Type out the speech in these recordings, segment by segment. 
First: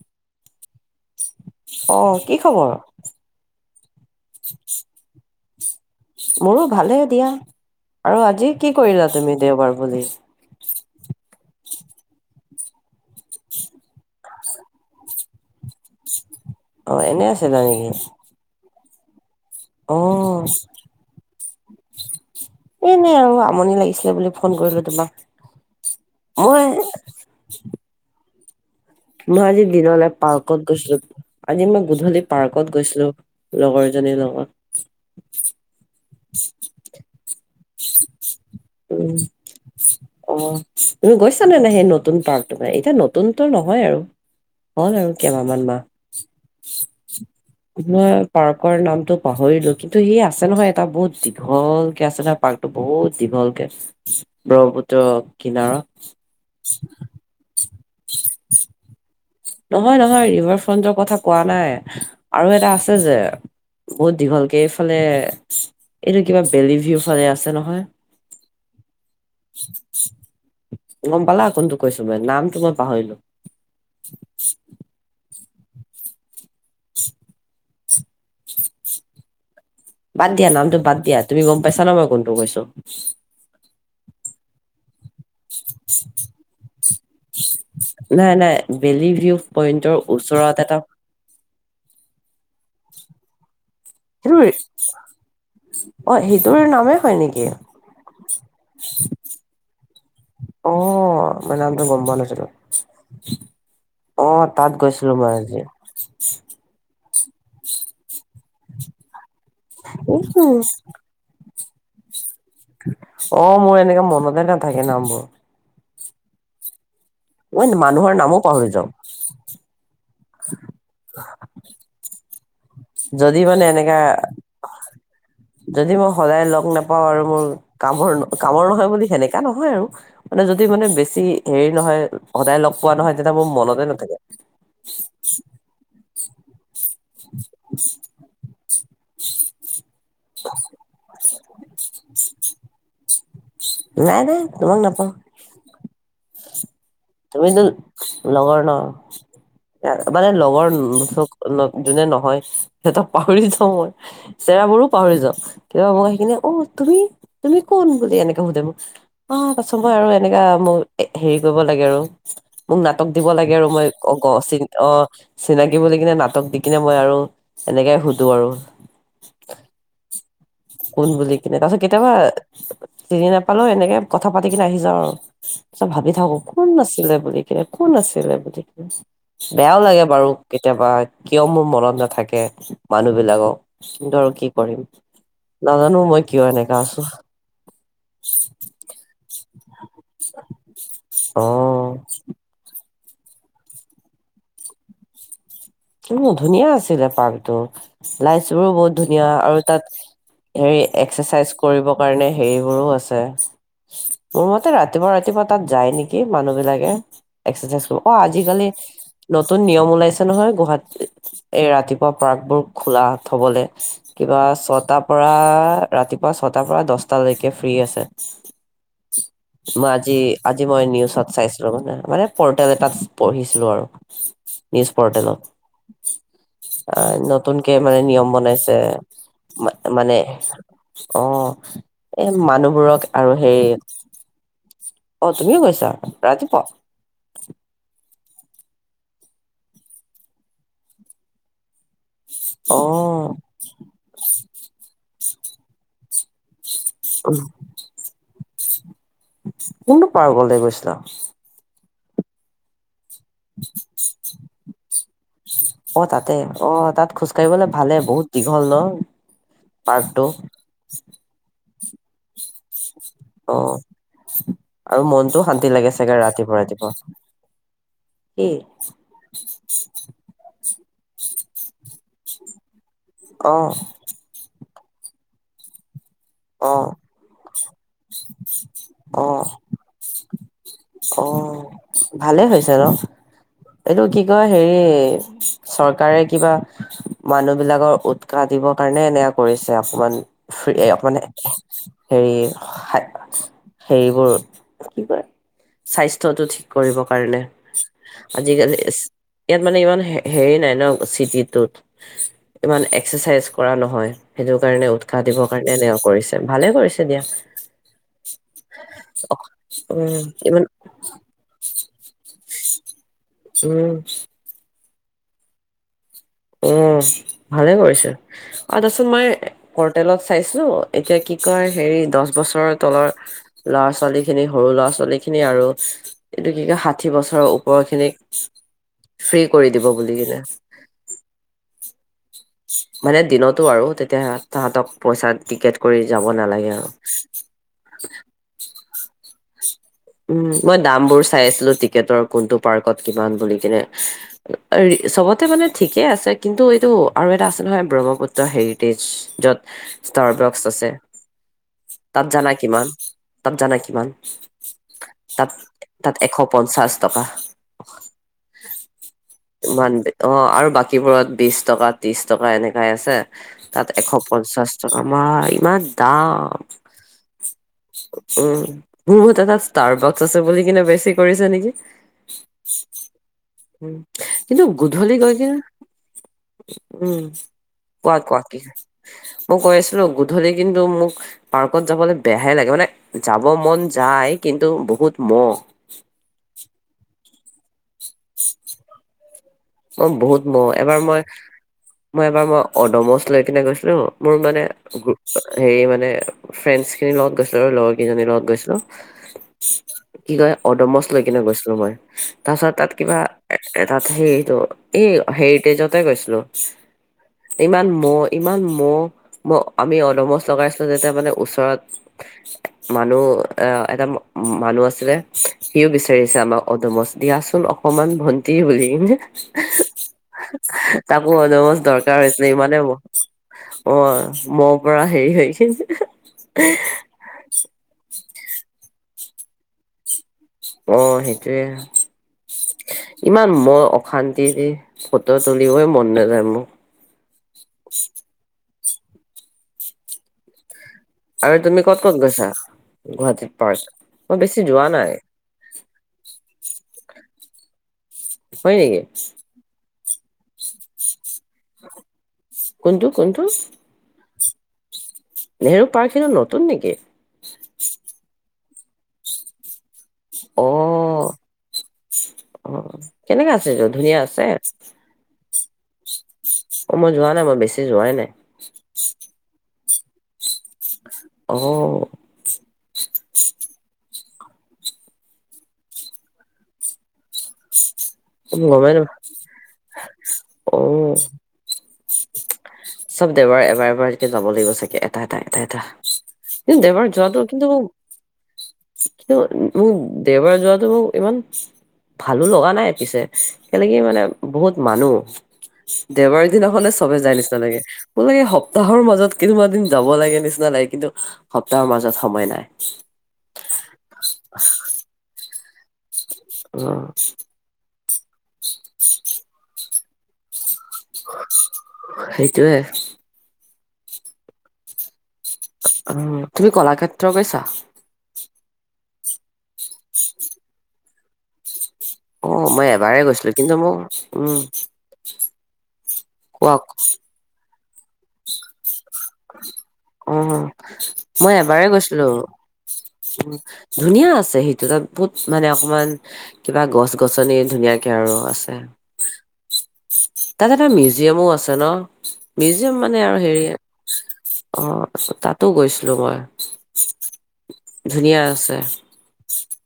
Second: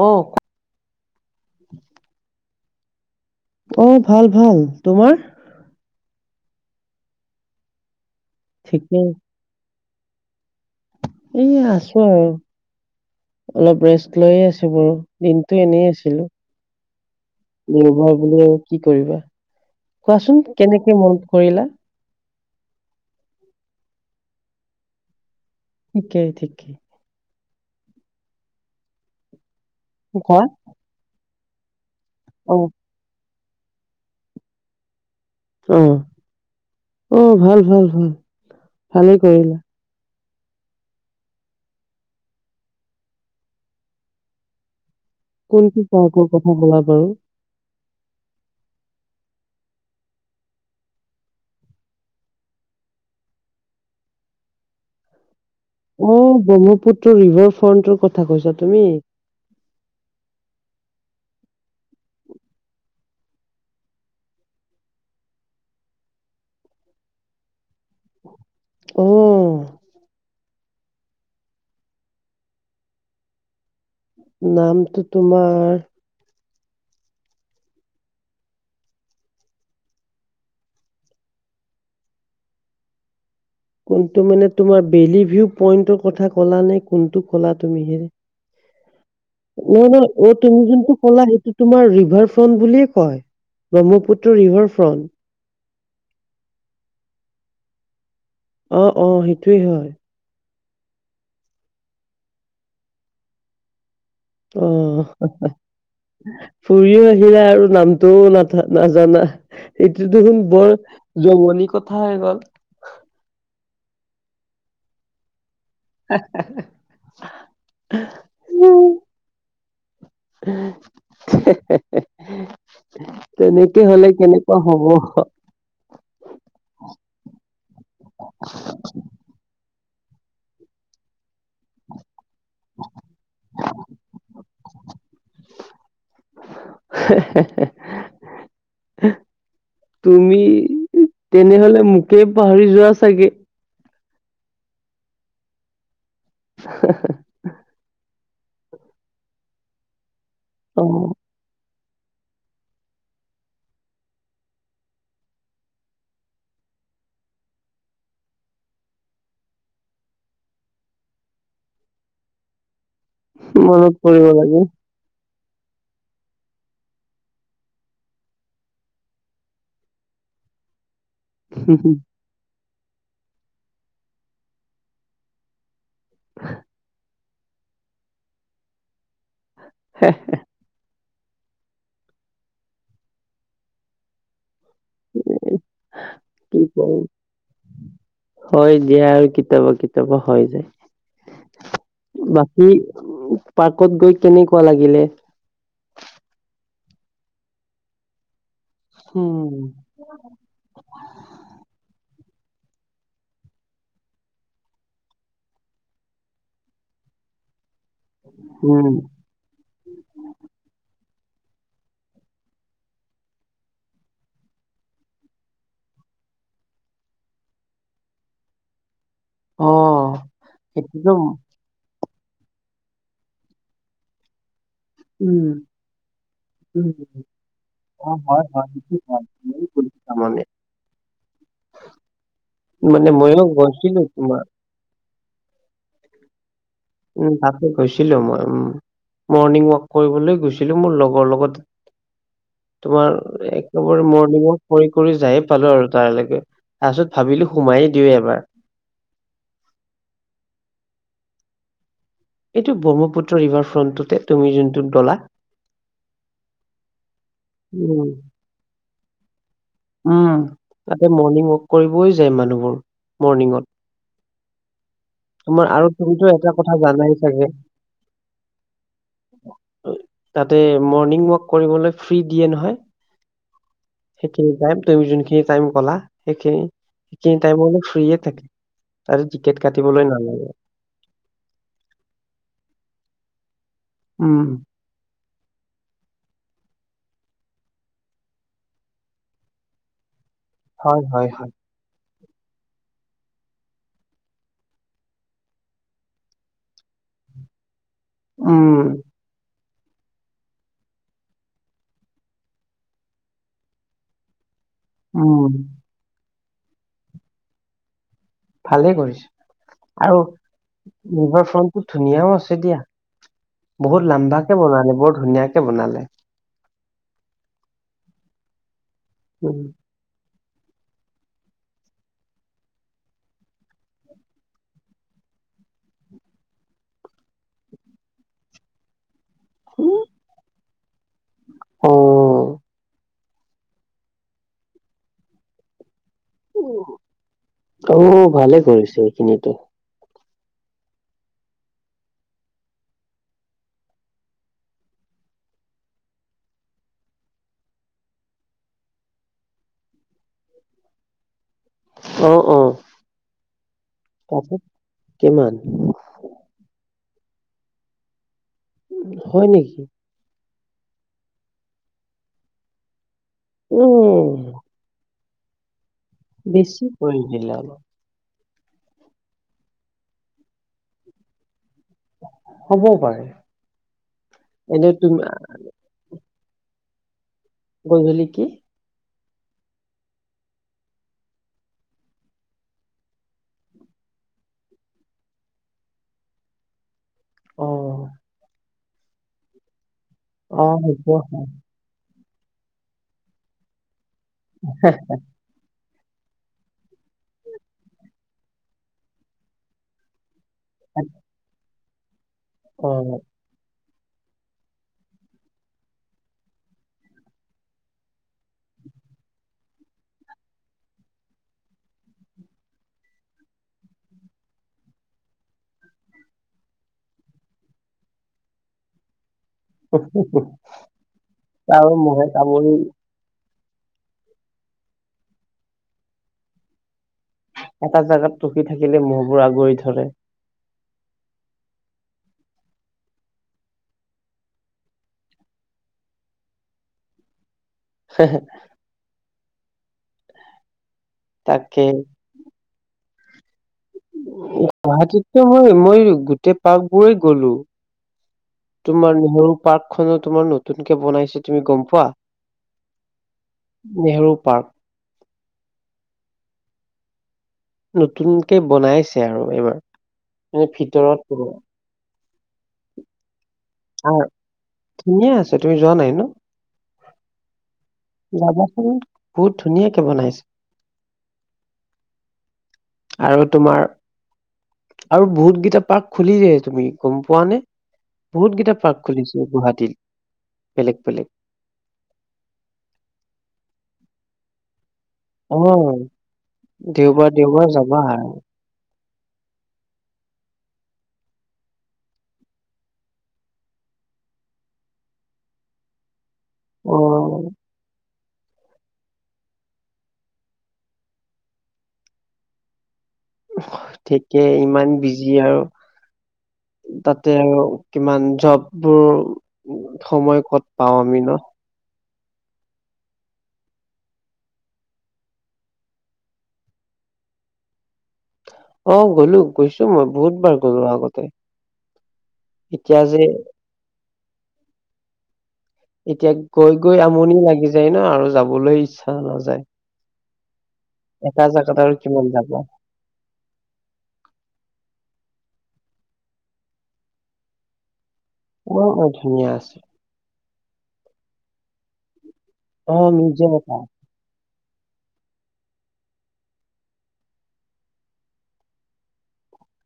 অ'। অ' কি খবৰ? অ' ভাল ভাল তোমাৰ। মোৰো ভালে দিয়া আৰু আজি কি কৰিলা ঠিকেই। তুমি দেওবাৰ। বুলিলে, এ আছো আৰু অলপ ৰেষ্ট লয়ে আছো বাৰু দিনতটো এনেই আছিলো। অ' এনে আছে জ নেকি? দুৰ্বল বুলি আৰু কি কৰিবা অ কোৱাচোন কেনেকে মন কৰিলা। এ নাই আৰু আমনি লাগিছিলে বুলি ফোন কৰিলো তোমাক। ঠিকেই - মই ঠিকেই। মই আজি দিনলৈ কোৱা পাৰ্কত গৈছিলো আজি মই গধূলি অ' পাৰ্কত গৈছিলো। লগৰ এজনীৰ লগত। আহ আহ ভাল ভাল ভাল উম ভালেই কৰিলা। অ' তুমি গৈছানে নে সেই নতুন পাৰ্ক ত মে এতিয়া নতুনতো নহয় আৰু হল আৰু কেইমাহান কোনটো মাহ পাৰ্কৰ কথা ক'লা বাৰু? তই পাৰ্কৰ নামটো। পাহৰিলো কিন্তু সি আছে নহয়। টা বহুত দীঘল কে আছে ন পাৰ্কতটো বহুত দীঘলকে ব্ৰহ্মপুত্ৰ, কিনাৰত অ' ব্ৰহ্মপুত্ৰ ৰিভাৰ ফ্ৰণ্টৰ কথা কৈছা তুমি। নহয় - নহয় ৰিভাৰ ফ্ৰণ্টৰ কথা কোৱা নাই আৰু এটা আছে যে। বহুত দীঘলকে এইফালে এইটো কিবা বেলি ভিউ ফালে আছে নহয়। অ' গম পালা কোনটো কৈছো মান নামটো মই পাহৰিলো। নামটো তোমাৰ। বাদ দিয়া নামটো বাদ দিয়া তুমি গম পাইছা ন মই কোনটো কৈছো। কোনটো মানে তোমাৰ বেলি ভিউ পইণ্ন্টৰ কথা ক'লা নে কোনটো ক'লা তুমি হেৰে। বেলেলি নহ নহয় অ তুমি যোনটো ক'লা সেইটো তোমাৰ ৰিভাৰ ফ্ৰন্ট বুলিয়ে কয় ব্ৰহ্মপুত্ৰ সেইটোৰ ৰিভাৰ ফ্ৰণ্ট অ' সেইটোৰ নামেই হয় নেকি? অ' অ' সেইটোৱে হয়। আহ মানে আম তো গম পোৱা নাছিলো। অ তাত গৈছিলো মই অ' আজি ফুৰিও আহ। আৰু নামটোও না নাজানা সটোতো শুন উম, বৰ যন কথা হৈ গ'ল। অ' মোৰ এনেককাে মনতে নাথাকে নামবোৰ ম মানুহৰ নামো পাহৰি যাওঁ। যদি মানে তেনেকে এনেকা হলে কেনেকুৱা হব। যদি মই সদায় লগ নাপাওঁ আৰু মোৰ কামৰ কামৰ নহয় বুলি সেনেকা নহয় আৰু মানে যদি মানে বেছি হেৰি নহয় সদায় লগ পোৱা নহয় তেতিয়া মোৰ মনতে নাথাকে, হ তুমি তেনেহলে মোকে পাহৰি যোৱা চাগে। নাই দোই তোমাক নাপাওঁ। তুমিতো লগৰ ন মানে লগৰ, অ যোনে নহয় সিহঁতক পাহৰি যাওঁ মই চেৰাবোৰো পাহৰি যাওঁ কেতিাবা মোক সেই কিিননে অ' তুমি - তুমি কোন বুলি এনেকে সোধে মোক অ, পাছ মই আৰু এনেকা মোক হেৰি কৰিব। লাগ আৰু মোক নাটক দিব লাগে আৰু মই মনত পৰিব চ লাগে অ' চিনাকি বুলি কিনে নাটক দি কিনে মই আৰু এনেকাই সুধো আৰু। কোন বুলি কিনে তাৰ পিছত কেতিয়াবা? চিনি নাপালো এনেকে কথা পাতি কিনে আহি যাও আৰু পাছত ভাবি থাকো কোন নাছিলে বুলি কে কোন আছিলে বুলি কি বেয়াও লাগে বাৰু কেতিয়াবা কিয় মোৰ মনত নাথাকে মানুহ বিলাকক কিন্তু আৰু কি কৰিম। নাজানো মই কিয় এনেকা আছো [unintelligible] হয় দিয়া আৰু কেত কেতিয়াবা-কেতিয়াবা হয় যায় অ বাকী পাৰ্কত গৈ কেনেকুৱা লাগিলে? উম, ধুনীয়া আছিলে পাৰ্কটো লাইফ ৰো বহুত ধুনীয়া আৰু উম, তাত হে এক্সাৰচাইজ কৰিব কাৰণে হেৰিবোৰো আছে মোৰ মতে ৰাতিপুৱা-ৰাতিপুৱা তাত যায় নেকি মানুহ বিলাকে এক্সাৰচাইজ অ, আজিকালি উম, নতুন নিয়ম ওলাইছে নহয় গুৱাহাটী এই ৰাতিপুৱা পাৰ্ক বোৰ খোলা থবলে কিবা ছটাৰ পৰা ৰাতিপুৱা ছ নটাৰ পৰা দচটালৈকে ফ্ৰী আছে। মই অ', আজি-আজি মই সেইটোতো নিউজত চাইছিলো মানে - মানে। পৰ্টেল এটাত পঢ়িছিলো আৰু নিউজ পৰ্টেলত উম, উম, অ, নতুনকে মানে অ', নিয়ম হয়, হয়, বনাইছে সেইটো হয়, ময়ো গৈছোঁ মানে তাৰমানে। অ এ মানুহবোৰক মানে আৰু ময়ো সেই গৈছিলোঁ তোমাৰ, অ, তুমিও গৈছা ৰাতিপুৱা? উম তাকে গৈছিলোঁ মই উম মৰ্ণিং ৱাক কৰিবলৈ গৈছিলোঁ মোৰ লগৰ লগত। অ তোমাৰ একেবাৰে মৰ্ণিং ৱাক কৰি-কৰি যায়ে পালোঁ আৰু তাৰ লৈকে তাৰপিছত ভাবিলোঁ সোমাই দিওঁ এবাৰ। কোনটো পাৰ্কলৈ গৈছিলা? এইটো ব্ৰহ্মপুত্ৰ ৰিভাৰ ফ্ৰণ্টটোতে তুমি যোনটোত গ'লা অ' তাতে অ' তাত খোজ কাঢ়িবলৈ ভালে উম। বহুত দীঘল ন' পাৰ্কটো উম তাতে মৰ্ণিংৱাক কৰিবই যায় মানুহবোৰ অ আৰু মনটোও মৰ্ণিঙত। শান্তি তোমাৰ আৰু লাগে চাগে তুমিতো এটা ৰাতিপুৱা কথা ৰাতিপুৱা জানাই চাগে কি? তাতে মৰ্ণিংৱাক কৰিবলৈ ফ্ৰী দিয়ে নহয়। অ'। সেইখিনি টাইম তুমি যোনখিনি টাইম কলা সেইখিনি অ সেইখিনি টাইম ফ্ৰীয়ে থাকে, অ তাৰে টিকেট কাটিবলৈ নালাগে। অ' ভালেই হৈছে ন'। এইটো কি উম। কয় হেৰি চৰকাৰে কিবা মানুহবিলাকৰ উৎসাহ দিবৰ কাৰণে এনেকে কৰিছে অকমান ফ্ৰী হয় মানে হয় হয়। হেৰি-হেৰিবোৰ কি কয় স্বাস্থ্যটো ঠিক কৰিবৰ কাৰণে, আজিকালি উম ইয়াত মানে ইমান হেৰি নাই ন' চিটিটোত ইমান এক্সাৰচাইজ কৰা নহয় সেইটো সেই কাৰণে উৎসাহ দিবৰ উম। কাৰণে এনেকা কৰিছে, ভালে কৰিছে দিয়া। ভালে কৰিছে আৰু উম ইমান ৰিভাৰ ফ্ৰন্টটো ধুনীয়াও আছে দিয়া, উম বহুত লাম্বাকে বনালে বৰ ধুনীয়াকে বনালে। উম ভালে কৰিছে আৰু তাৰ পিছত মই উম। পৰ্টেলত চাইছোঁ এতিয়া কি কয় হেৰি দহ বছৰৰ তলৰ ল'ৰা-ছোৱালী খিনি সৰু ল'ৰা-ছোৱালী খিনি আৰু এইটো কি কয় ষাঠি বছৰৰ ওপৰ খিনিক ফ্ৰী কৰি দিব বুলি কিনে। অ', মানে দিনতো আৰু তেতিয়া তাহতক পইচা টিকেট কৰি যাব নালাগে আৰু উ ভালে কৰিছে এইখিনিতো। উম মই দামবোৰ চাই আছিলো টিকেটৰ কোনটো পাৰ্কত কিমান বুলি কিনে চবতে মানে ঠিকেই আছে কিন্তু এইটো আৰু এটা আছে নহয় ব্ৰহ্মপুত্ৰ হেৰিটেজ যত ষ্টাৰ বক্স আছে তাত অ', জানা অ'। কিমান - তাত জানা কিমান? পাছত কিমান তাত- তাত এশ পঞ্চাশ টকা। হয় নেকি ইমান অ' আৰু বাকীবোৰত বিশ টকা ত্ৰিশ টকা এনেকাই আছে। তাত এশ উম পঞ্চাশ টকা ম ইমান। দাম বেছি কৰিৈছিলিলান [inaudible] উম মোৰ মতে তাত ষ্টাৰ বক্স আছে বুলি কিনে বেছি কৰিছে নেকি। হ'ব পাৰে উম, কিন্তু এনে গধূলি তুমি গৈ কি উম, কোৱা কোৱা কি মই কৈ আছিলো গধূলি কিন্তু মোক পাৰ্কত যাবলৈ বেয়াহে লাগে মানে যাব মন যায়। কিন্তু বহুত মহ। অ', অ' বহুত ম অ এবাৰ হ'ব মই মই এবাৰ মই অদমচ লৈ কিনে গৈছিলো মোৰ মানে হেৰি মানে। ফ্ৰেছ খিৰ লগত গৈছিলো আৰু লগৰ কেইজনীৰ লগত গৈছিলো [inaudible] কি কয় অদমছ লৈ কিনে গৈছিলো মই তাৰপিছত অ তাত কিবা এ তাত সেই ত' এই হেৰিটেজতে গৈছিলো। ইমান মহ ইমান মহ ম আমি অলমচ লগাইছিলো যেতিয়া মানে ওচৰত। মানুহ আহ এটা মানুহ আছিলে সিও বিচাৰিছে আমাক অদুমছ দিয়াচোন অসমমান ভণ্টি বুলি কি যে [inaudible] তাকো অদমছ আৰু দৰকাৰ মহে হৈছে ন কামুৰি ইমানেই [inaudible] অ' মই পৰা হেৰি হৈ কি [inaudible] এটা জাগাত টুকি থাকিলে মহবোৰ আগুৱৰি ধৰে। অ' সেইটোৱে। ইমান মই অশান্তি ফটো তুলিবই মন নাযায় মোক। হ হ [inaudible] আৰু তুমি তাকে ক'ত ক'ত গৈছা গুৱাহাটীত? পাৰ্ক মই বেছি যোৱা নাই গুৱাহাটীততো মই মই গোটেই পাৰ্ক গলো হয় নেকি তোমাৰ নহৰু পাৰ্ক খনো তোমাৰ নতুনকে বনাইছে তুমি গম পোৱা? কোনটো কোনটো? পাৰ নেহেৰু পাৰ্ক খেইটো নতুন নেকি? নতুনকে বনাইছে আৰু এইবাৰ, অ মানে ভিতৰৰটোৱে। অ কেনেকা আছে য ধুনীয়া আছে? তে তুমি যোৱা নাই ন? অ, মই যোৱা নাই মই বেছি যোৱাই নাই যাবাচোন বহুত ধুনীয়াকে বনাইছে। অহ ', আৰু তোমাৰ আৰু বহুতকেইটা পাৰ্ক খুলিলে, তুমি গম পোৱা নে? গমেই বহুতকেইটা নাপাওঁ পাৰ্ক খুলিছে অ গুৱাহাটীত বেলেগ বেলেগ। চব দেওবাৰ এবাৰ এবাৰকে যাব লাগিব চাগে এটা এটা অ' দেওবাৰে দেওবাৰ যোৱাটো কিন্তু দেওবাৰ যাবা কিন্তু মোক দেওবাৰে যোৱাটো মোক ইমান ভালো লগা নাই পিছে কেনেক কি মানে বহুত মানুহ দেওবাৰৰ দিনাখন চবে যাই অ' নিচিনা লাগে। ম লাগে সপ্তাহৰ মাজত কেইদমান দিন যাব লাগে নিচিনা লাগে কিন্তু সপ্তাহৰ মাজত সময় নাই। থিকে ইমান বিজি আৰু অ তাতে আৰু কিমান জববোৰ সময় ক'ত পাওঁ আমি ন সেইটোৱে অ তুমি কলাক্ষেত্ৰ গৈছা অ গ'লো গৈছো মই বহুত বাৰ গ'লো আগতে অ মই এতিয়া যে এবাৰেই গৈছিলো কিন্তু মোক উম এতিয়া গৈ কোৱা গৈ আমনি লাগি যায় ন আৰু যাবলৈ ইচ্ছা। নাযায় অ এটা মই জাগাত এবাৰে আৰু গৈছিলো কিমান যাবা উম ধুনীয়া আছে সেইটো তাত বহুত মানে অকমান কিবা গছ গছনি ধুনীয়াক বৰ মই ধুনীয়া আছে তাত এটা মিউজিয়ামো আছে ন মিউজিয়াম অ মানে আৰু মিউজিয়াম হেৰি এটা অ তাতো গৈছিলো মই। ধুনীয়া আছে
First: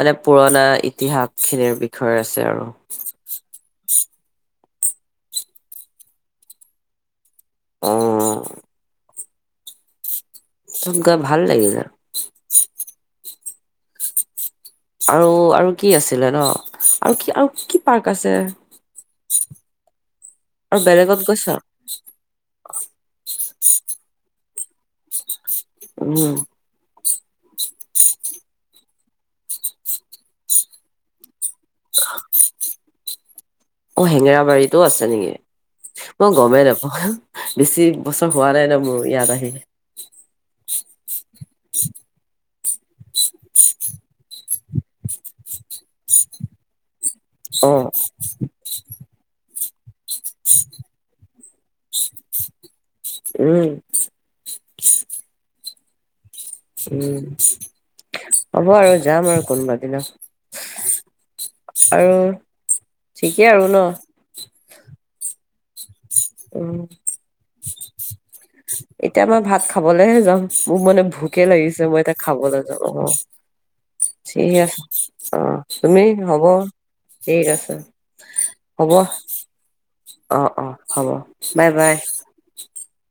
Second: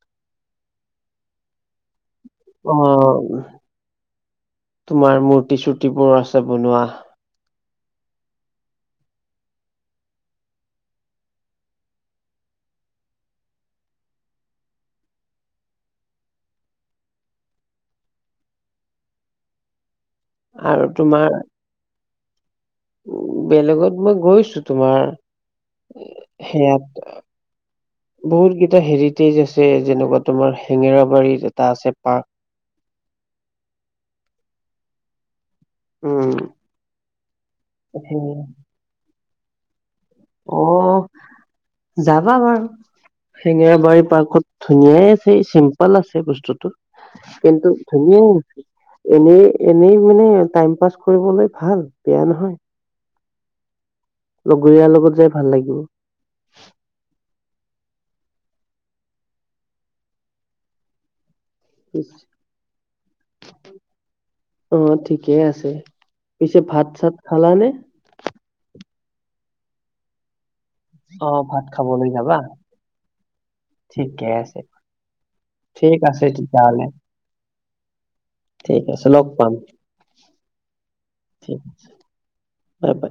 মানে পুৰণা ইতিহাস খিনিৰ বি থয় আছে আৰু। অ তোমাৰ মূৰ্তি চূ্তিবোৰ আছে বনোৱা অহ তত ভাল লাগিলে আৰু আৰু কি আছিলে ন আৰু কি আৰু কি পাৰ্ক আছে [unintelligible] আৰু বেলেগত তোমাৰ গৈছা বেলেগত মই গৈছো। তোমাৰ উম সেয়াত বহুত কেইটা হেৰিটেজ আছে যেনেকুৱা তোমাৰ হেঙেৰাবাৰীত এটা আছে পাৰ্ক অ হেঙেৰাবাৰীতো আছে নিকি উম মই গমেই নাপাওঁ বেছি বছৰ সেই- হোৱা নাই ন মোৰ ইয়াত আহি অ [unintelligible] যাবা বাৰু শেঙেৰাবাৰী পাৰ্কত ধুনীয়াই আছে চিম্পল আছে বস্তুতটো কিন্তু অ ধুনীয়া এনে এনেই মানে টাইম পাছ কৰিবলে ভাল বেয়া নহয় উম লগৰীয়াৰ লগত যাই ভাল লাগিব উম হ'ব আৰু যাম আৰু কোনোবা দিনা আৰু ঠিকেই আৰু ন অ ঠিকে আছে পিছে উম, ভাত চাত খালা নে এতিয়া মই ভাত খাবলেহে যাম মোক মানে অ ভোকে ভাত লাগিছে মই খাবলৈ এতিয়া যাবা খাবলে যাওঁ অ ঠিক আছে অ ঠিক তুমি আছে হ'ব তেতিয়াহ'লে ঠিক আছে ঠিক হ'ব আছে লগ পাম অ অ হ'ব ঠিক বাই বাই বাই বাই